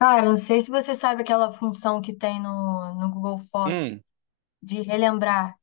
Cara, não sei se você sabe aquela função que tem no Google Fotos Hum, de relembrar.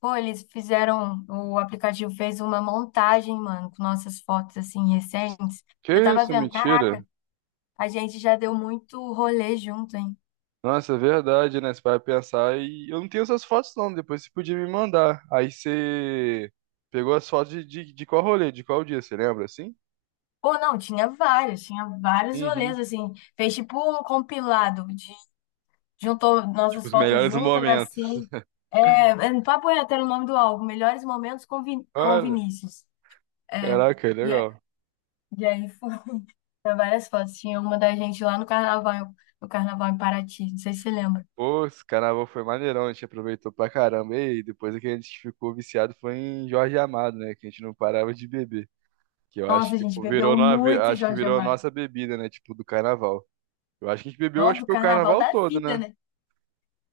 Pô, eles fizeram, o aplicativo fez uma montagem, mano, com nossas fotos assim recentes. que Eu tava isso, vendo, caraca, mentira. a gente já deu muito rolê junto, hein? Nossa, é verdade, né? Você vai pensar e eu não tenho essas fotos não, depois você podia me mandar. Aí você pegou as fotos de qual rolê, de qual dia, você lembra assim? Pô, não, tinha vários rolês Uhum. assim. Fez tipo um compilado de juntou Tipo, nossas os fotos melhores juntas momentos. assim. É, Papo reto era o nome do álbum, Melhores Momentos com Olha, Vinícius. É. caraca, E a- legal. e aí tinha várias fotos. Tinha uma da gente lá no carnaval, no carnaval em Paraty. Não sei se você lembra. Pô, esse carnaval foi maneirão, a gente aproveitou pra caramba. E depois é que a gente ficou viciado foi em Jorge Amado, né? Que a gente não parava de beber. Que eu acho Nossa, a que gente pô, bebeu virou, muito acho que Jorge virou a Amado. nossa bebida, né? Tipo, do carnaval. Eu acho que a gente bebeu, Nossa, acho que do foi o carnaval carnaval da todo, vida, né? né?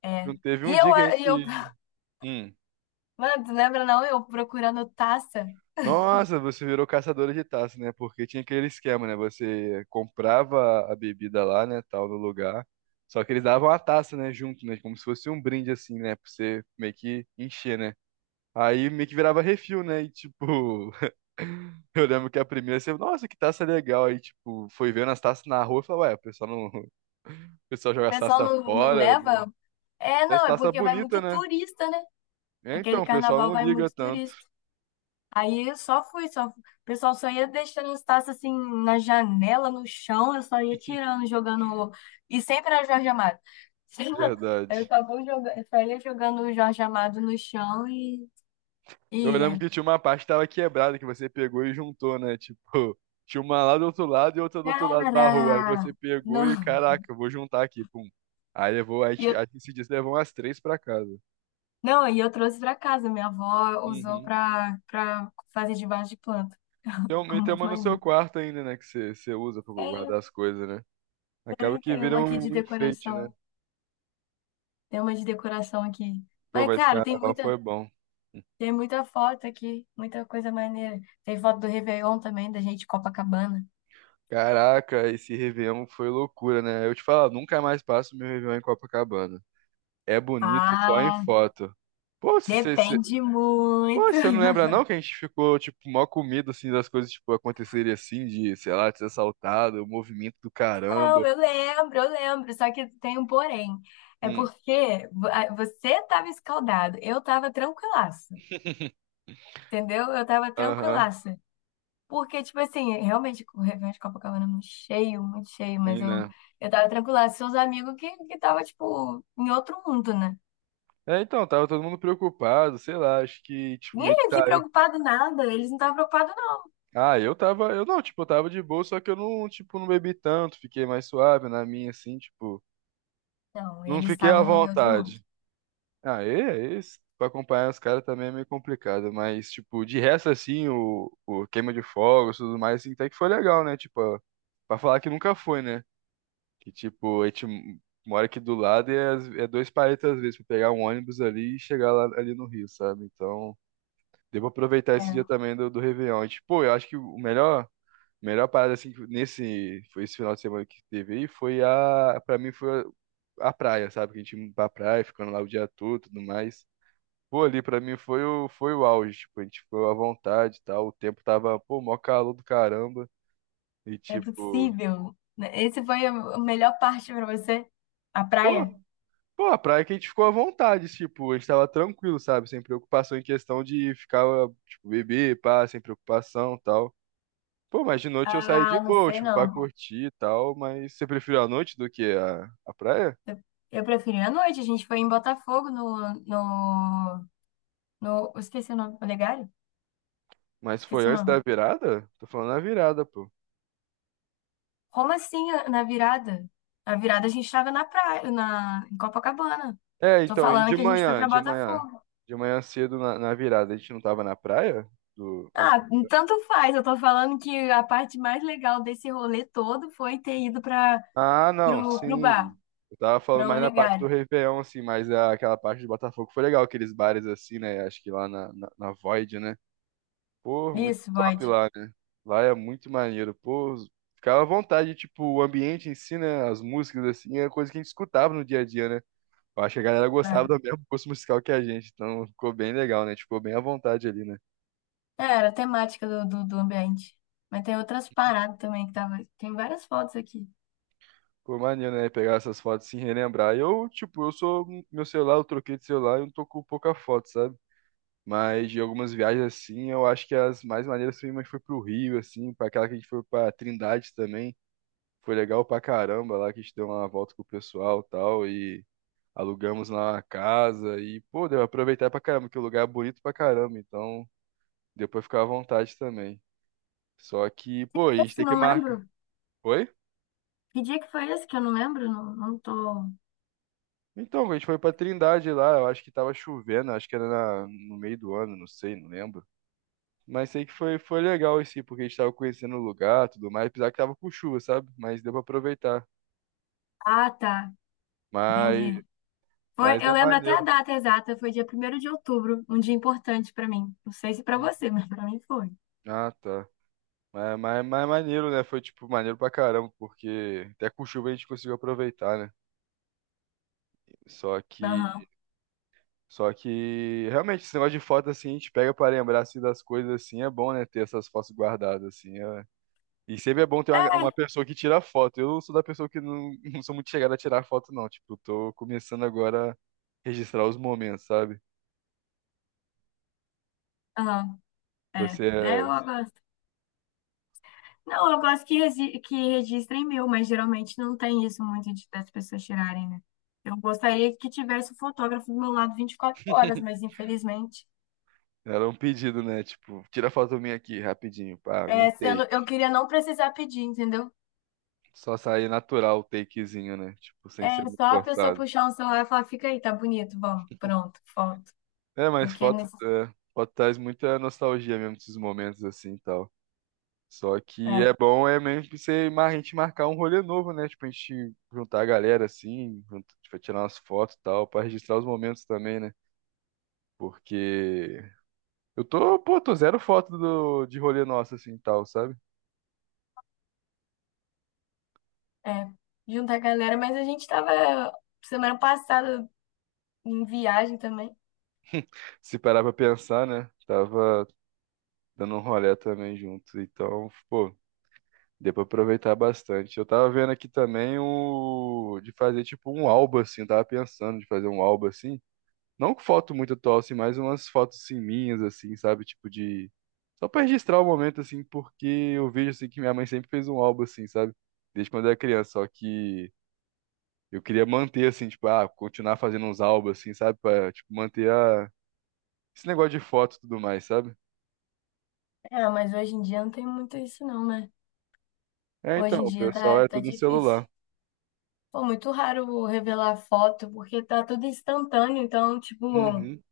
É. Não teve E um eu, dia que a gente. e eu, Hum. mano, tu lembra não? Eu procurando taça. Nossa, você virou caçadora de taça, né? Porque tinha aquele esquema, né? Você comprava a bebida lá, né? Tal, no lugar. Só que eles davam a taça, né? Junto, né? Como se fosse um brinde, assim, né? Pra você meio que encher, né? Aí meio que virava refil, né? E tipo. Eu lembro que a primeira você, nossa, que taça legal. Aí, tipo, foi vendo as taças na rua e falou, ué, o pessoal não. O pessoal O joga as pessoal taças não fora. Não. leva. É, Essa não, é taça porque vai bonita, muito né? turista, né? É, Aquele então, o pessoal carnaval não vai liga muito tanto. turista. Aí eu só fui, só. O pessoal só ia deixando as taças assim na janela, no chão, eu só ia tirando, jogando. E sempre era Jorge Amado. Verdade. Eu só ia jogando o Jorge Amado no chão Eu e... lembro que tinha uma parte que tava quebrada que você pegou e juntou, né? Tipo, tinha uma lá do outro lado e outra do outro lado da rua. Aí você Cara! pegou e, Não, caraca, eu vou juntar aqui, pum. Aí levou, aí, e eu, aí esse dia você levou umas três pra casa. não, e eu trouxe pra casa. Minha avó usou Uhum. pra fazer de vaso de planta. Tem uma, Ficou e tem muito uma no seu maneiro. quarto ainda, né? Que você usa pra É, guardar as coisas, né? Acaba e que tem vira uma aqui um de um enfeite, né? decoração. Tem uma de decoração aqui. Pô, Mas, mas cara, tem carnaval muita. foi bom. Tem muita foto aqui, muita coisa maneira. Tem foto do Réveillon também, da gente, Copacabana. Caraca, esse Réveillon foi loucura, né? Eu te falo, nunca mais passo meu Réveillon em Copacabana. É bonito só em Ah, foto. Pô, se você depende Pô, muito. você não lembra não que a gente ficou, tipo, mó com medo, assim, das coisas, tipo, acontecerem assim, de, sei lá, de ser assaltado, o movimento do caramba. Não, eu lembro, eu lembro. Só que tem um porém. É Hum. porque você tava escaldado, eu tava tranquilaça. Entendeu? Eu tava Aham, tranquilaça. Porque, tipo assim, realmente o Réveillon de Copacabana é muito cheio, mas sim, eu, né? eu tava tranquilaça. Seus amigos que tava, tipo, em outro mundo, né? É, então, tava todo mundo preocupado, sei lá, acho que, tipo, meio que Ninguém aqui tá eu. preocupado nada, eles não estavam preocupados. Ah, eu tava, eu não, tipo, eu tava de boa, só que eu não, tipo, não bebi tanto, fiquei mais suave na minha, assim, tipo, Não, não eles fiquei à estavam em outro mundo. vontade. Ah, e pra acompanhar os caras também é meio complicado, mas, tipo, de resto, assim, o queima de fogos e tudo mais, assim, até que foi legal, né? Tipo, pra falar que nunca foi, né? Que, tipo, a gente mora aqui do lado e é, é dois palitos às vezes pra pegar um ônibus ali e chegar lá, ali no Rio, sabe? Então, devo aproveitar É, esse dia não também do Réveillon. E, tipo, eu acho que o melhor, parada, assim, que nesse, foi esse final de semana que teve aí, foi a, pra mim, foi a praia, sabe? Que a gente indo pra praia, ficando lá o dia todo e tudo mais. Pô, ali pra mim foi o, foi o auge, tipo, a gente ficou à vontade e tal, o tempo tava, pô, mó calor do caramba, e é tipo, possível. Esse foi a melhor parte pra você? A pô, praia? A praia que a gente ficou à vontade, tipo, a gente tava tranquilo, sabe, sem preocupação em questão de ficar, tipo, beber, pá, sem preocupação e tal. Pô, mas de noite eu saí Ah, de não boa, sei tipo, pra não. curtir e tal, mas você preferiu a noite do que a praia? Eu preferi a noite. A gente foi em Botafogo no, no, no... eu esqueci o nome. Olegário? Mas foi Esqueci o antes da nome. virada? Tô falando na virada, pô. Como assim na virada? Na virada a gente tava na praia, em Copacabana. É, Tô então, e falando de que a gente foi manhã, pra Botafogo. Cedo na virada, a gente não tava na praia? Antes. Ah, tanto faz. Eu tô falando que a parte mais legal desse rolê todo foi ter ido pra, Ah, não, pro, pro bar, sim. Eu tava falando pra mais na parte do Olegário. Réveillon, assim, mas aquela parte do Botafogo foi legal, aqueles bares assim, né? Acho que lá na Void, né? Pô, muito Isso, Void. top lá, né? Lá é muito maneiro. Pô, ficava à vontade, tipo, o ambiente em si, né? As músicas, assim, é coisa que a gente escutava no dia a dia, né? Eu acho que a galera gostava Ah, do mesmo gosto musical que a gente, então ficou bem legal, né? A gente ficou bem à vontade ali, né? é, era a temática do ambiente. Mas tem outras paradas também que tava. Tem várias fotos aqui. Pô, maneiro, né? Pegar essas fotos e se relembrar. Eu, tipo, eu sou. Meu celular, eu troquei de celular, e eu não tô com pouca foto, sabe? Mas de algumas viagens assim, eu acho que as mais maneiras foi, mas foi pro Rio, assim, para aquela que a gente foi pra Trindade também. Foi legal pra caramba lá que a gente deu uma volta com o pessoal e tal. E alugamos lá uma casa. E, pô, deu pra aproveitar pra caramba, que o lugar é bonito pra caramba. Então, deu pra ficar à vontade também. Só que, pô, a gente Esse tem que não marcar. lembro. Oi? Que dia que foi esse que eu não lembro? Não, não tô. Então, a gente foi pra Trindade lá, eu acho que tava chovendo, acho que era no meio do ano, não sei, não lembro. Mas sei que foi, foi legal esse, porque a gente tava conhecendo o lugar, tudo mais, apesar que tava com chuva, sabe? Mas deu pra aproveitar. Ah, tá. Mas, Entendi. Foi, mas eu é lembro até a maneiro. data exata, foi dia primeiro de outubro, um dia importante pra mim. Não sei se pra Hum. você, mas pra mim foi. Ah, tá. Mas é maneiro, né? Foi, tipo, maneiro pra caramba, porque até com chuva a gente conseguiu aproveitar, né? Só que, Aham. só que realmente, esse negócio de foto, assim, a gente pega pra lembrar, assim, das coisas, assim, é bom, né? Ter essas fotos guardadas, assim, é. E sempre é bom ter uma, É, uma pessoa que tira foto. Eu sou da pessoa que não, não sou muito chegada a tirar foto, não. Tipo, tô começando agora a registrar os momentos, sabe? aham. É. Você É, eu, é, Não, eu gosto que registrem meu, mas geralmente não tem isso muito das pessoas tirarem, né? Eu gostaria que tivesse o fotógrafo do meu lado 24 horas, mas infelizmente, era um pedido, né? Tipo, tira foto minha aqui, rapidinho, pá, algum é, take. sendo, eu queria não precisar pedir, entendeu? Só sair natural o takezinho, né? Tipo, sem ser É só muito a pessoa forçado. puxar um celular e falar, fica aí, tá bonito, vamos, pronto, foto. É, mas Porque é foto, nesse, é, foto traz muita nostalgia mesmo desses momentos assim e tal. Só que é, é bom é mesmo pra você, a gente marcar um rolê novo, né? Tipo, a gente juntar a galera assim, junto, tipo, tirar umas fotos e tal, pra registrar os momentos também, né? Porque eu tô, pô, tô zero foto do, de rolê nosso assim e tal, sabe? é, juntar a galera, mas a gente tava semana passada em viagem também. Se parar pra pensar, né? Tava dando um rolê também junto, então, pô, deu pra aproveitar bastante. Eu tava vendo aqui também o de fazer tipo um álbum assim, eu tava pensando de fazer um álbum assim. Não com foto muito atual, assim, mas umas fotos assim, minhas, assim, sabe? Tipo de. Só pra registrar o momento, assim, porque eu vejo assim que minha mãe sempre fez um álbum, assim, sabe? Desde quando eu era criança. Só que eu queria manter, assim, tipo, ah, continuar fazendo uns álbuns, assim, sabe? Pra, tipo, manter a esse negócio de foto e tudo mais, sabe? É, mas hoje em dia não tem muito isso não, né? É, Hoje então, em o dia pessoal tá, é tá tudo no celular. difícil. Pô, muito raro revelar foto, porque tá tudo instantâneo, então, tipo, Uhum.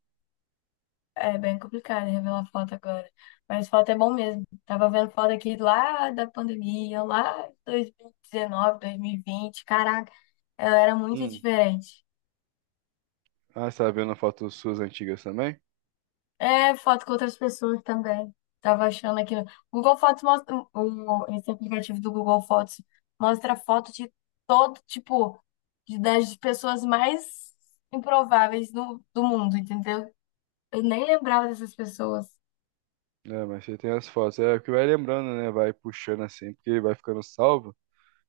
é bem complicado revelar foto agora. Mas foto é bom mesmo. Tava vendo foto aqui lá da pandemia, lá em 2019, 2020. Caraca, ela era muito Hum. diferente. Ah, você tá vendo fotos suas antigas também? É, foto com outras pessoas também. Tava achando aqui. No- Google Fotos mostra. O- Esse aplicativo do Google Fotos mostra foto de todo, tipo, das pessoas mais improváveis do mundo, entendeu? Eu nem lembrava dessas pessoas. É, mas você tem as fotos. É o que vai lembrando, né? Vai puxando assim, porque vai ficando salvo.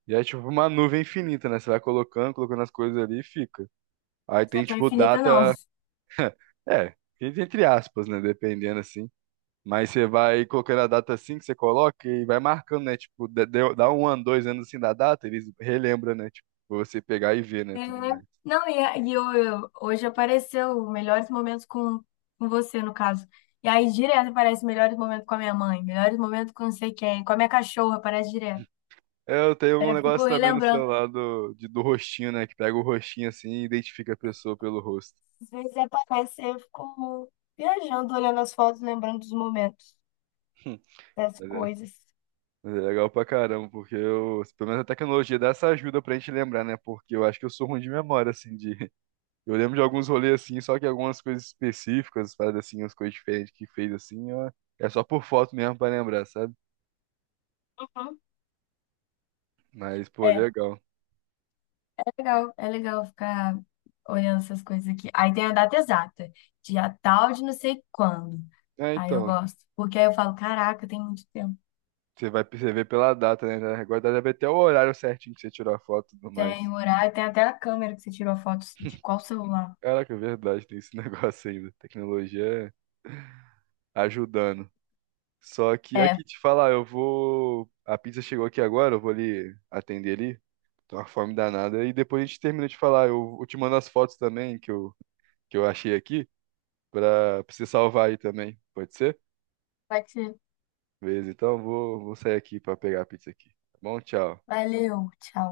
E é tipo uma nuvem infinita, né? Você vai colocando, colocando as coisas ali e fica. Aí Não é tem tão tipo infinita, não. data. É, entre aspas, né? Dependendo assim. Mas você vai colocando a data assim que você coloca e vai marcando, né? Tipo, dá um ano, 2 anos assim da data, eles relembram, né? Tipo, pra você pegar e ver, né? É, Tudo mais. não, hoje apareceu melhores momentos com você, no caso. E aí direto aparece melhores momentos com a minha mãe, melhores momentos com não sei quem, com a minha cachorra, aparece direto. Eu tenho Aí um eu fico negócio também no relembrando. celular do, de- do rostinho, né? Que pega o rostinho assim e identifica a pessoa pelo rosto. Às vezes aparece, aí eu fico viajando, olhando as fotos, lembrando dos momentos, das Mas é coisas. É legal pra caramba, porque eu, pelo menos a tecnologia dá essa ajuda pra gente lembrar, né? Porque eu acho que eu sou ruim de memória, assim, de. Eu lembro de alguns rolês, assim, só que algumas coisas específicas, paradas assim, umas coisas diferentes que fez, assim, ó, é só por foto mesmo pra lembrar, sabe? Uhum. Mas, pô, legal. Legal, é legal ficar olhando essas coisas aqui. Aí tem a data exata, dia tal de não sei quando. É, Aí eu então, gosto, porque aí eu falo, caraca, tem muito tempo. você vai perceber pela data, né? Agora deve até o horário certinho que você tirou a foto e tudo mais. Tem o horário, tem até a câmera que você tirou a foto de qual celular. Caraca, é verdade, tem esse negócio ainda. Tecnologia ajudando. Só que É, aqui te falar, eu vou. A pizza chegou aqui agora, eu vou ali atender ali. Tô uma fome danada. E depois a gente termina de falar. Eu te mando as fotos também que eu achei aqui pra, pra você salvar aí também. Pode ser? pode ser. Beleza, então vou, vou sair aqui pra pegar a pizza aqui. Tá bom? Tchau. Valeu, tchau.